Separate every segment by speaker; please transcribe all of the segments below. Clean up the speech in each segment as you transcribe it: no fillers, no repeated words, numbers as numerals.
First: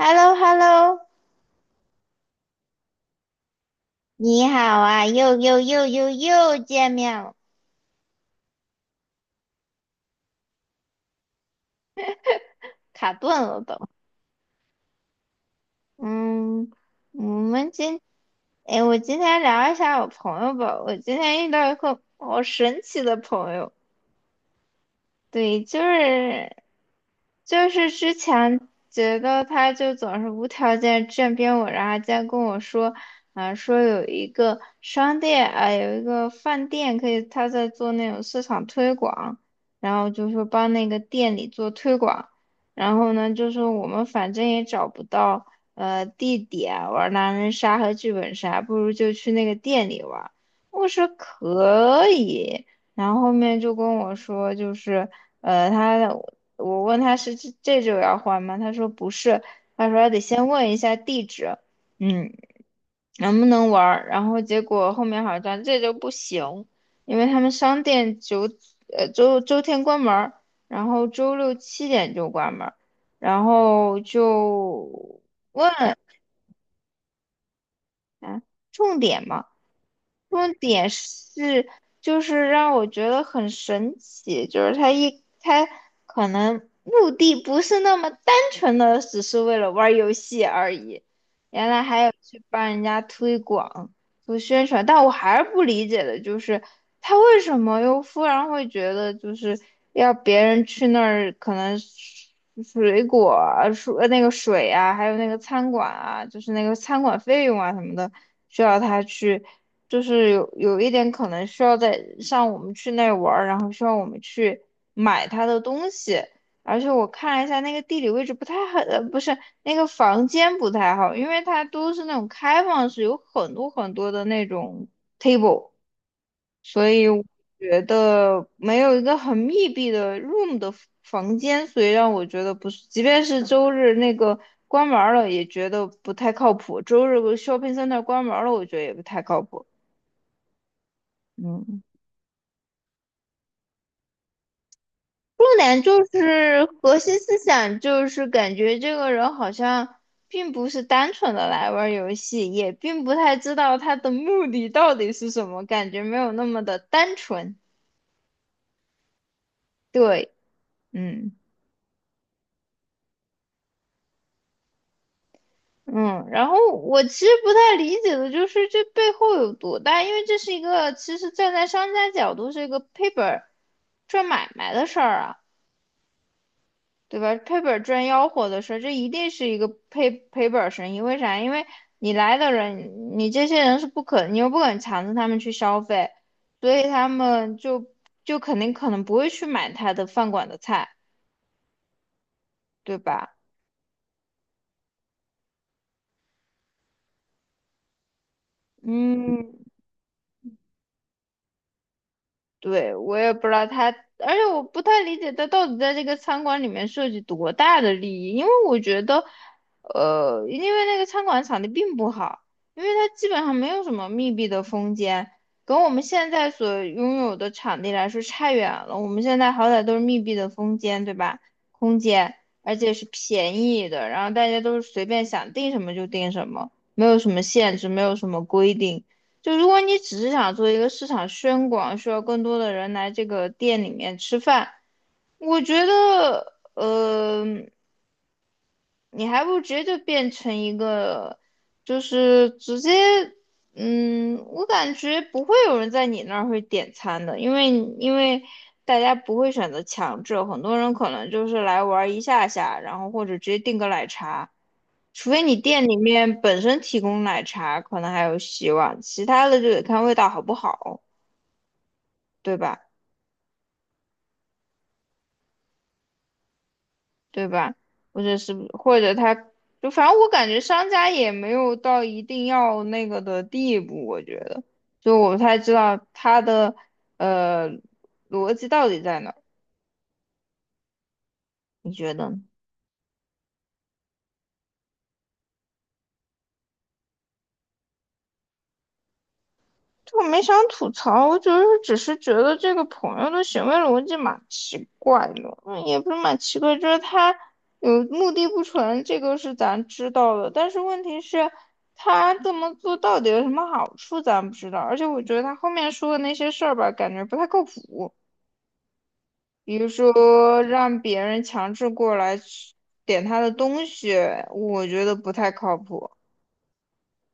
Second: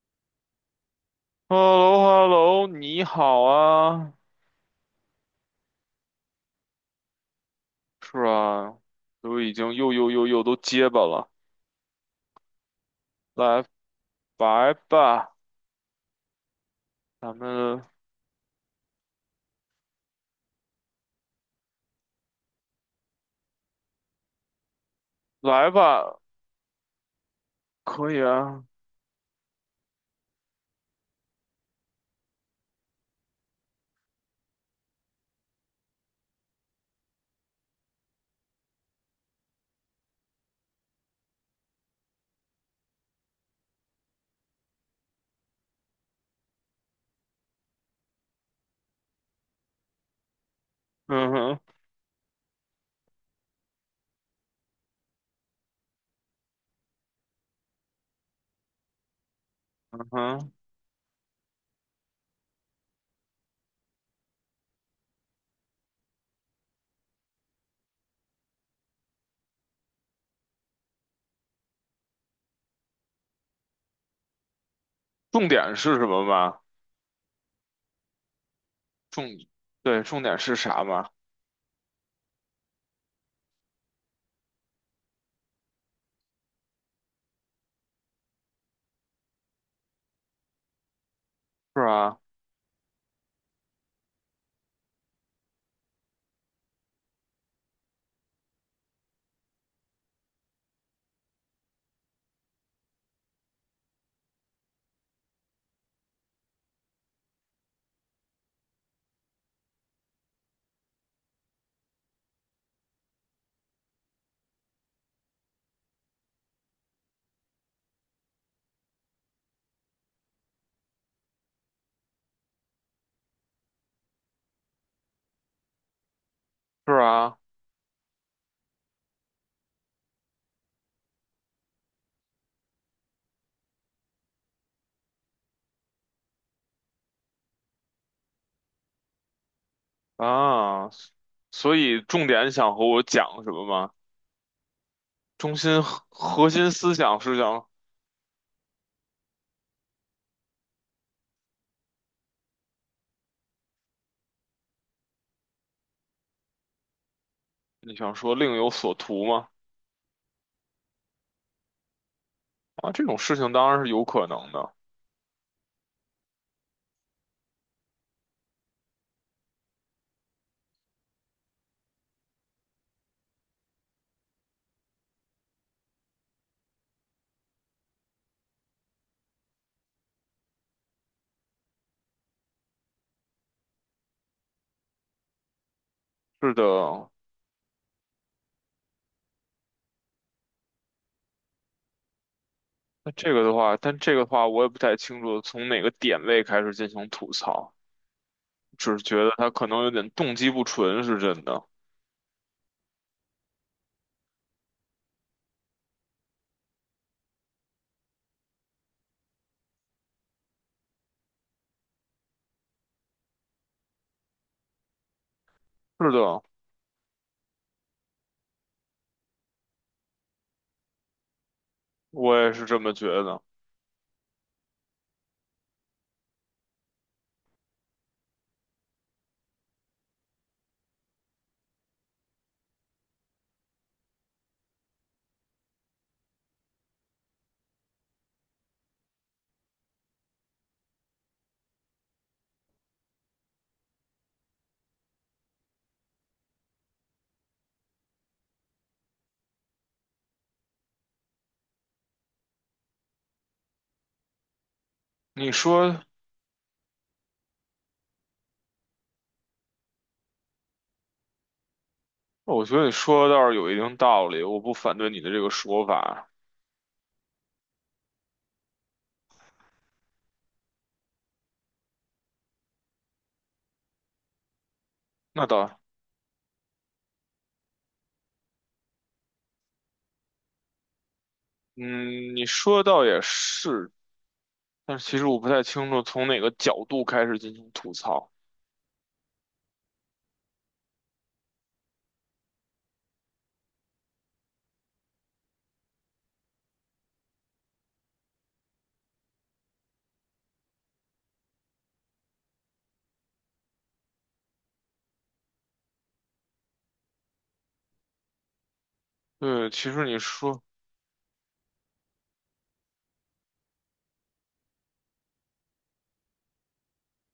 Speaker 1: h e l l o
Speaker 2: h e l l o h e l l o 你好啊，
Speaker 1: 你好啊，又见面了，
Speaker 2: 是啊，都已经又都结巴了，
Speaker 1: 卡顿了
Speaker 2: 来
Speaker 1: 都。
Speaker 2: 来吧，
Speaker 1: 嗯，我
Speaker 2: 咱
Speaker 1: 们
Speaker 2: 们
Speaker 1: 今，哎，我今天聊一下我朋友吧。我今天遇到一个好神奇的朋友。对，
Speaker 2: 来
Speaker 1: 就
Speaker 2: 吧，
Speaker 1: 是就是之
Speaker 2: 可以
Speaker 1: 前
Speaker 2: 啊。
Speaker 1: 觉得他就总是无条件站边我，然后今在跟我说，啊、说有一个饭店可以，他在做那种市场推广，然后就说帮那个店里做推广，然后呢，就说我们反正也找不到地点玩狼人杀和剧本杀，不如就去那个店里玩。我说
Speaker 2: 嗯哼。
Speaker 1: 可以。然后后面就跟我说，呃，他我问他是这就要换吗？他说不是，他说
Speaker 2: 嗯
Speaker 1: 还得先
Speaker 2: 哼。
Speaker 1: 问一下地址，嗯，能不能玩儿？然后结果后面好像这周不行，因为他们商店周天关门儿，然后周六7点就关门儿，然后就
Speaker 2: 重
Speaker 1: 问
Speaker 2: 点是什么嘛？
Speaker 1: 啊，重
Speaker 2: 重，
Speaker 1: 点嘛。
Speaker 2: 对，重点
Speaker 1: 重
Speaker 2: 是啥
Speaker 1: 点
Speaker 2: 嘛？
Speaker 1: 是，就是让我觉得很神奇，就是他可能目的不是那么单纯的，只是为了玩儿游戏而已，原来
Speaker 2: 是
Speaker 1: 还有
Speaker 2: 啊。
Speaker 1: 去帮人家推广、做宣传，但我还是不理解的，就是他为什么又忽然会觉得就是要别人去那儿，可能水果啊、水啊，还有那个餐馆啊，就是那个餐馆费用啊什么的，需要他去。就是有一点可能需要在像我们去那玩儿，然后需要我们去买他的东西，而且我看了一下那个地理位置不太好，不是那个房间不太好，因为它都是那种开放式，有很多很多的那种 table，所
Speaker 2: 是
Speaker 1: 以我
Speaker 2: 啊。
Speaker 1: 觉得没有一个很密闭的 room 的房间，所以让我觉得不是，即便是周日那个关门儿了也觉得不太靠谱，周日 shopping center 关门儿了，我觉得也不太靠谱。
Speaker 2: 啊，所
Speaker 1: 嗯，
Speaker 2: 以重点想和我讲什么吗？
Speaker 1: 重
Speaker 2: 中
Speaker 1: 点
Speaker 2: 心核
Speaker 1: 就
Speaker 2: 核
Speaker 1: 是
Speaker 2: 心思
Speaker 1: 核心
Speaker 2: 想
Speaker 1: 思
Speaker 2: 是想
Speaker 1: 想，就是感觉这个人好像并不是单纯的来玩儿游戏，也并不太知道他的目的到底是什么，感觉没有那么的单纯。
Speaker 2: 你想说另有所图吗？
Speaker 1: 对，嗯
Speaker 2: 啊，这种事情当然是有可能的，
Speaker 1: 嗯。然后我其实不太理解的就是这背后有多大，因为这是一个其实站在商家角度是一个赔本儿赚买卖的事儿啊。对吧？赔本儿赚吆喝的事儿，这一定是一个赔本儿生意。为啥？因为你来的人，你这些人是不可，你又不肯强制他们去消费，
Speaker 2: 是
Speaker 1: 所以他
Speaker 2: 的。
Speaker 1: 们就肯定可能不会去买他的饭馆的菜，对
Speaker 2: 那这
Speaker 1: 吧？
Speaker 2: 个的话，但这个的话，我也不太清楚从哪个点位开始进行吐槽，只是觉得他
Speaker 1: 嗯，
Speaker 2: 可能有点动机不纯，是真的。
Speaker 1: 对，我也不知道他，而且我不太理解他到底在这个餐馆里面涉及多大的利益，因为我觉得，因为那个餐馆场地并不好，因为它基本上没有什么密闭的空间，跟我们
Speaker 2: 是
Speaker 1: 现
Speaker 2: 的，
Speaker 1: 在所拥有的场地来说差远了。我们现在好歹都是密闭的空间，对吧？空间，
Speaker 2: 我也是
Speaker 1: 而
Speaker 2: 这么
Speaker 1: 且是
Speaker 2: 觉得。
Speaker 1: 便宜的，然后大家都是随便想订什么就订什么，没有什么限制，没有什么规定。就如果你只是想做一个市场宣广，需要更多的人来这个店里面吃饭，我觉得，你还不如直接就变成一个，就是直接，我感觉不会有人在你那儿会点餐的，因为因为大家不会选择强制，很多人可能就是来玩儿一下下，然后或者直接订个奶茶。除非
Speaker 2: 你
Speaker 1: 你店里
Speaker 2: 说，
Speaker 1: 面本身提供奶茶，可能还有希望，其他的就得看味道好不好。对
Speaker 2: 我觉
Speaker 1: 吧？
Speaker 2: 得你说的倒是有一定道理，我不反对你的这个说法。
Speaker 1: 对吧？或者他就反正我感觉商家也没有到一定要那个的地步，我觉得，就我不
Speaker 2: 那
Speaker 1: 太知
Speaker 2: 倒，
Speaker 1: 道他的呃逻辑到底在哪儿，你觉得
Speaker 2: 嗯，
Speaker 1: 呢？
Speaker 2: 你说的倒也是，但是其实我不太清楚从哪个角度开始进行吐槽。
Speaker 1: 我没想吐槽，我只是觉得这个朋友的行为逻辑蛮奇怪的，也不是蛮奇怪，就是他有目的不纯，这个是咱知道的，但是问题是，他这么做到底有什么好处，咱不知道。而且我觉得他后面说的那些事儿吧，感觉不太靠谱，
Speaker 2: 对，
Speaker 1: 比如
Speaker 2: 其实你
Speaker 1: 说
Speaker 2: 说，
Speaker 1: 让别人强制过来点他的东西，我觉得不太靠谱。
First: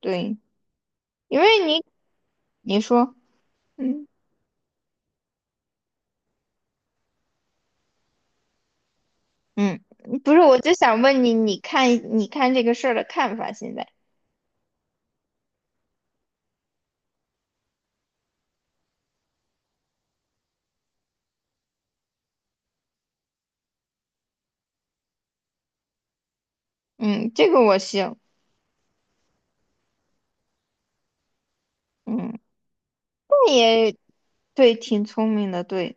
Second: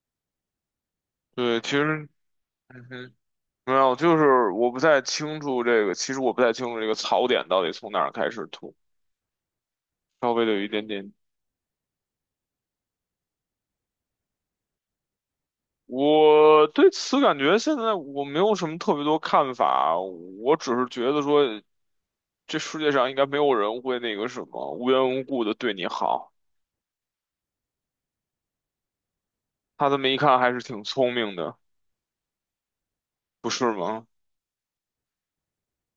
Speaker 1: 对，因为
Speaker 2: 对，其
Speaker 1: 你
Speaker 2: 实。
Speaker 1: 你说，
Speaker 2: 没有，
Speaker 1: 嗯。
Speaker 2: 就是我不太清楚这个槽点到底从哪儿开始吐，
Speaker 1: 嗯，不
Speaker 2: 稍
Speaker 1: 是，
Speaker 2: 微的
Speaker 1: 我
Speaker 2: 有一
Speaker 1: 就
Speaker 2: 点
Speaker 1: 想
Speaker 2: 点。
Speaker 1: 问你，你看这个事儿的看法现在？
Speaker 2: 我对此感觉现在我没有什么特别多看法，我只是觉得说这世界上应该没有人会那个什么无缘无故的对你好。
Speaker 1: 嗯，这个我行。
Speaker 2: 他这么一看还是挺聪明的，
Speaker 1: 嗯，
Speaker 2: 不
Speaker 1: 你
Speaker 2: 是
Speaker 1: 也
Speaker 2: 吗？
Speaker 1: 对，挺聪明的，对，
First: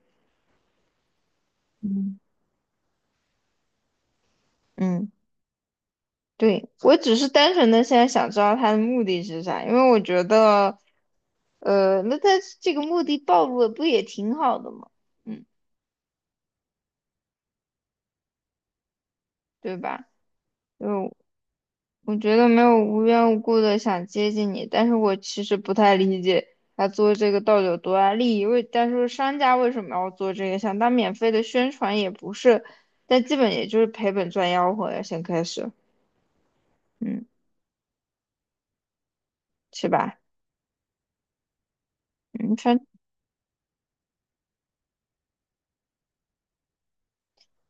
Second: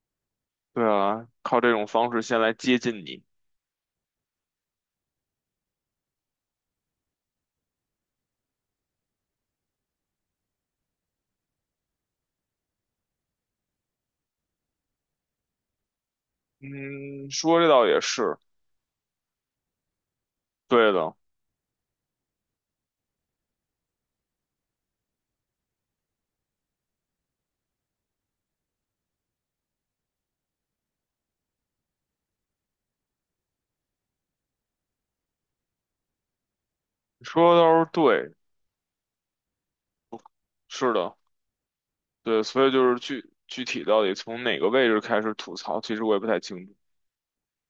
Speaker 2: 对啊，靠这种方
Speaker 1: 嗯，
Speaker 2: 式先来接近你。
Speaker 1: 嗯，对，我只是单纯的现在想知道他的目的是啥，因为我觉得，那他这个目的暴露了，不也挺好的吗？嗯，
Speaker 2: 嗯，说这倒也是，
Speaker 1: 对吧？
Speaker 2: 对
Speaker 1: 就
Speaker 2: 的，
Speaker 1: 我觉得没有无缘无故的想接近你，但是我其实不太理解他做这个到底有多大利益。但是商家为什么要做这个？想当免费的宣传也不是，但基本也就是赔本赚吆喝呀，先开始，嗯，
Speaker 2: 说的倒是对，
Speaker 1: 是吧？
Speaker 2: 是的。对，
Speaker 1: 嗯，
Speaker 2: 所以
Speaker 1: 他
Speaker 2: 就是具体到底从哪个位置开始吐槽，其实我也不太清楚。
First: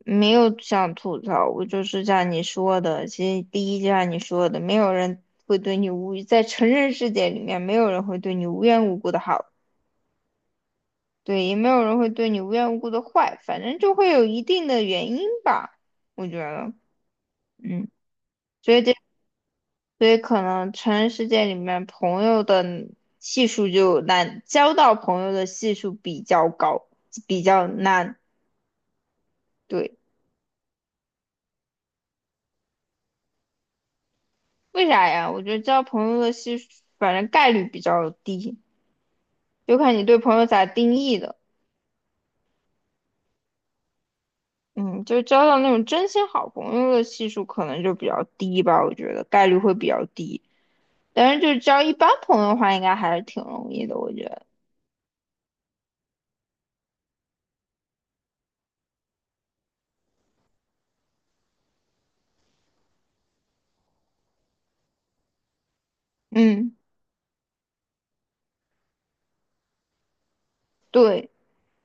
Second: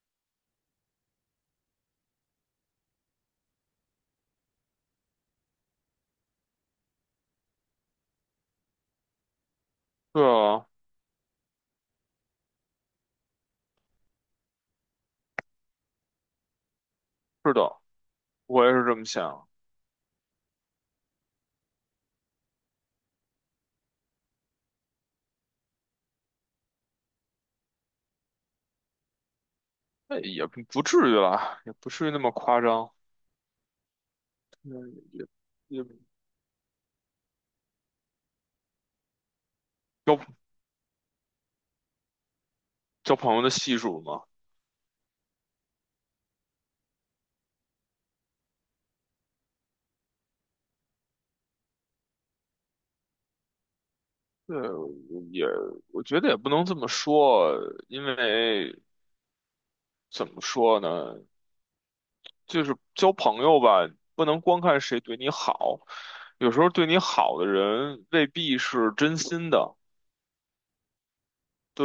Speaker 1: 没有想吐槽，我就是像你说的，其实第一就像你说的，没有人会对你无语，在成人世界里面，没有人会对你无缘无故的好。
Speaker 2: 对啊。
Speaker 1: 对，也没有人会对你无缘无故的坏，反正就会有一定的原因吧，我觉得，
Speaker 2: 是的。
Speaker 1: 嗯，
Speaker 2: 我也
Speaker 1: 所以
Speaker 2: 是
Speaker 1: 这，
Speaker 2: 这么想。
Speaker 1: 所以可能成人世界里面朋友的系数就难，交到朋友的系数比较高，比较难，对，
Speaker 2: 那也不至于啦，也不至于那么夸张。
Speaker 1: 为
Speaker 2: 嗯，
Speaker 1: 啥
Speaker 2: 也
Speaker 1: 呀？我觉得交
Speaker 2: 也
Speaker 1: 朋友的系数，反正概率比较低，就看你对
Speaker 2: 交
Speaker 1: 朋友咋定义的，
Speaker 2: 交朋友的系数嘛。
Speaker 1: 嗯，就交到那种真心好朋友的系数可能就比较低吧，我觉得概率会比较低。但是就是交一般朋友的话，应该还是挺容易的，我觉得。
Speaker 2: 对，也我觉得也不能这么说，因为怎么说呢，就是交朋友吧，不能光看谁对你好，有时候
Speaker 1: 嗯，
Speaker 2: 对你好的人未必是真心的。
Speaker 1: 对，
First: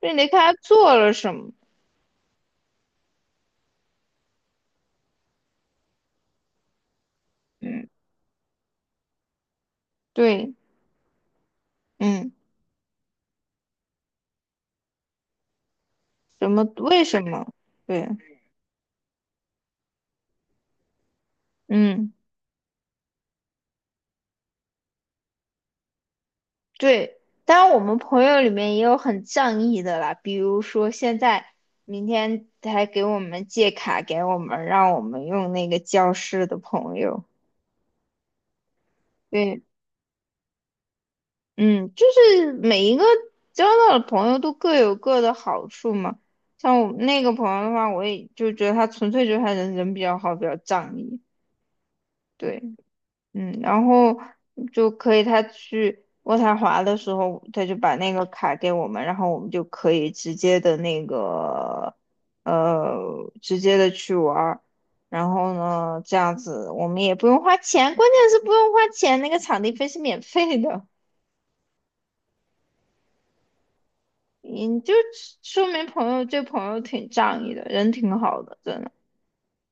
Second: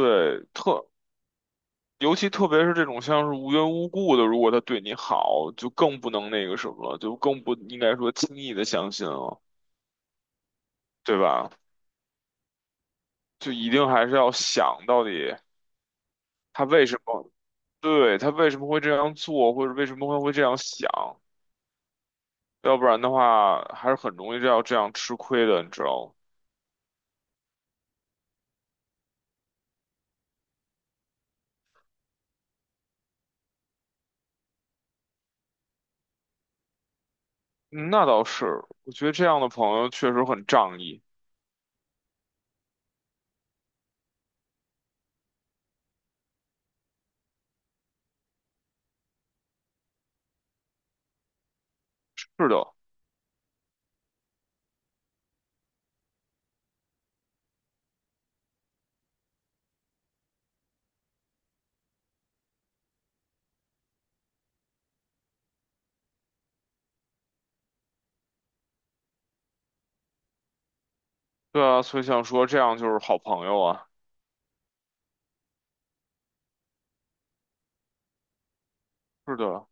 Speaker 1: 就你得看他
Speaker 2: 特
Speaker 1: 做了什么。
Speaker 2: 尤其特别是这种像是无缘无故的，如果他对你好，就更不能那个什么了，就更不应
Speaker 1: 嗯，
Speaker 2: 该说轻易的相信了，
Speaker 1: 对，
Speaker 2: 对吧？
Speaker 1: 嗯，
Speaker 2: 就一定还是要想到底
Speaker 1: 什么？
Speaker 2: 他为什
Speaker 1: 为什
Speaker 2: 么，
Speaker 1: 么？对，
Speaker 2: 对，他为什么会这样做，或者为什么会这样想，
Speaker 1: 嗯，
Speaker 2: 要不然的话还是很容易要这样吃亏的，你知道吗？
Speaker 1: 对。当然，我们朋友里面也有很仗义的啦，比如说现在明天还给我们借卡给我们，让我们用那个教室的朋友。
Speaker 2: 嗯那倒是，我觉得这样的
Speaker 1: 对。
Speaker 2: 朋友确实很仗义。
Speaker 1: 嗯，就是每一个交到的朋友都各有各的好处嘛。像我那个朋友的话，我也就觉得他纯粹就是他人比较好，比较仗义。
Speaker 2: 是的。
Speaker 1: 对，嗯，然后就可以他去渥太华的时候，他就把那个卡给我们，然后我们就可以呃直接的去玩儿。然后呢，这样子我们也不用花钱，关键是不用花钱，那个场地费是免费的。
Speaker 2: 对啊，所以想说这样就是好朋友啊。
Speaker 1: 你就说明这朋友挺仗义的，人挺好的，真的。
Speaker 2: 是的，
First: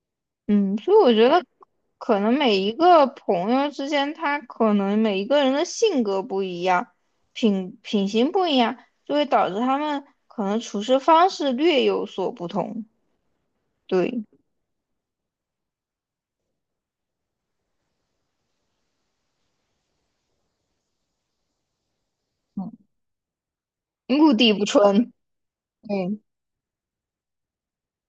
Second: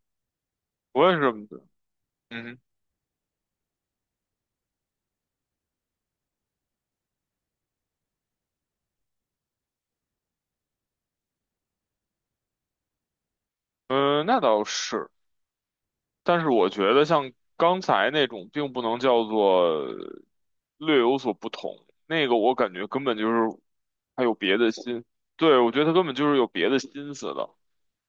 Speaker 1: 嗯，所以
Speaker 2: 我
Speaker 1: 我
Speaker 2: 也是
Speaker 1: 觉
Speaker 2: 这
Speaker 1: 得
Speaker 2: 么觉得。
Speaker 1: 可能每
Speaker 2: 嗯
Speaker 1: 一个朋友之间，他可能每一个人的性格不一样，品行不一样，就会导致他们可能处事方式略有所不同。
Speaker 2: 哼。
Speaker 1: 对，
Speaker 2: 呃那倒是。但是我觉得像刚才那种，并不能叫做略有所不同。那个我
Speaker 1: 嗯，
Speaker 2: 感觉根本就是还
Speaker 1: 目
Speaker 2: 有
Speaker 1: 的
Speaker 2: 别
Speaker 1: 不
Speaker 2: 的心，
Speaker 1: 纯。
Speaker 2: 对，我觉得他根本
Speaker 1: 嗯
Speaker 2: 就是有别的心思的。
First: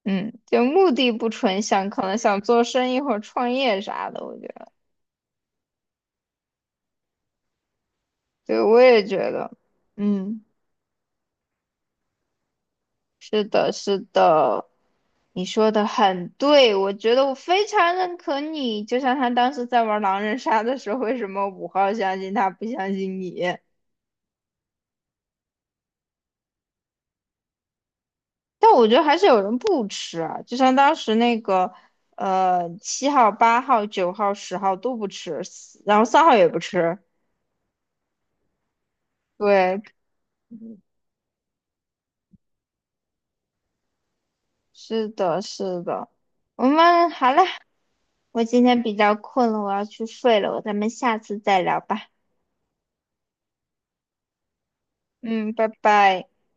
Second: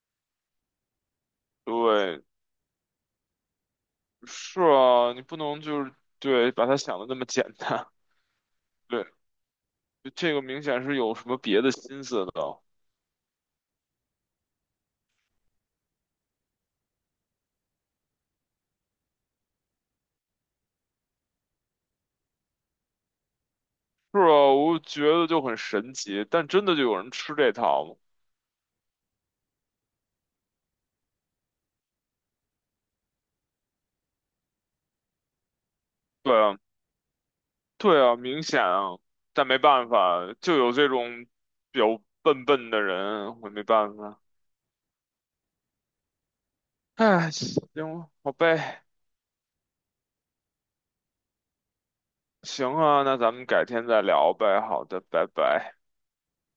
Speaker 1: 嗯，就目的不纯，想可能
Speaker 2: 对，
Speaker 1: 想做生意或者创业啥的，我觉
Speaker 2: 是
Speaker 1: 得。
Speaker 2: 啊，你不能把他想的那么简单。
Speaker 1: 对，我也
Speaker 2: 对，
Speaker 1: 觉得，
Speaker 2: 就这个
Speaker 1: 嗯。
Speaker 2: 明显是有什么别的心思的。
Speaker 1: 是的，是的，你说的很对，我觉得我非常认可你。就像他当时在玩狼人杀的时候，为什么5号相信他，不相信你？
Speaker 2: 是啊，我觉得就很神奇，但真的就有人吃这套吗？
Speaker 1: 但我觉得还是有人不吃啊，就像当时那个，7号、8号、9号、10号都不吃，然后三
Speaker 2: 对
Speaker 1: 号也
Speaker 2: 啊，
Speaker 1: 不吃。
Speaker 2: 对啊，明显啊，但没
Speaker 1: 对，
Speaker 2: 办法，就有这种比较笨笨的人，我没办法。
Speaker 1: 是的，是的。我们好
Speaker 2: 唉，
Speaker 1: 了，
Speaker 2: 行，好
Speaker 1: 我今天
Speaker 2: 呗，
Speaker 1: 比较困了，我要去睡了，咱们下次再聊吧。
Speaker 2: 行啊，那咱们改天再聊呗。好的，拜
Speaker 1: 嗯，拜
Speaker 2: 拜。
Speaker 1: 拜。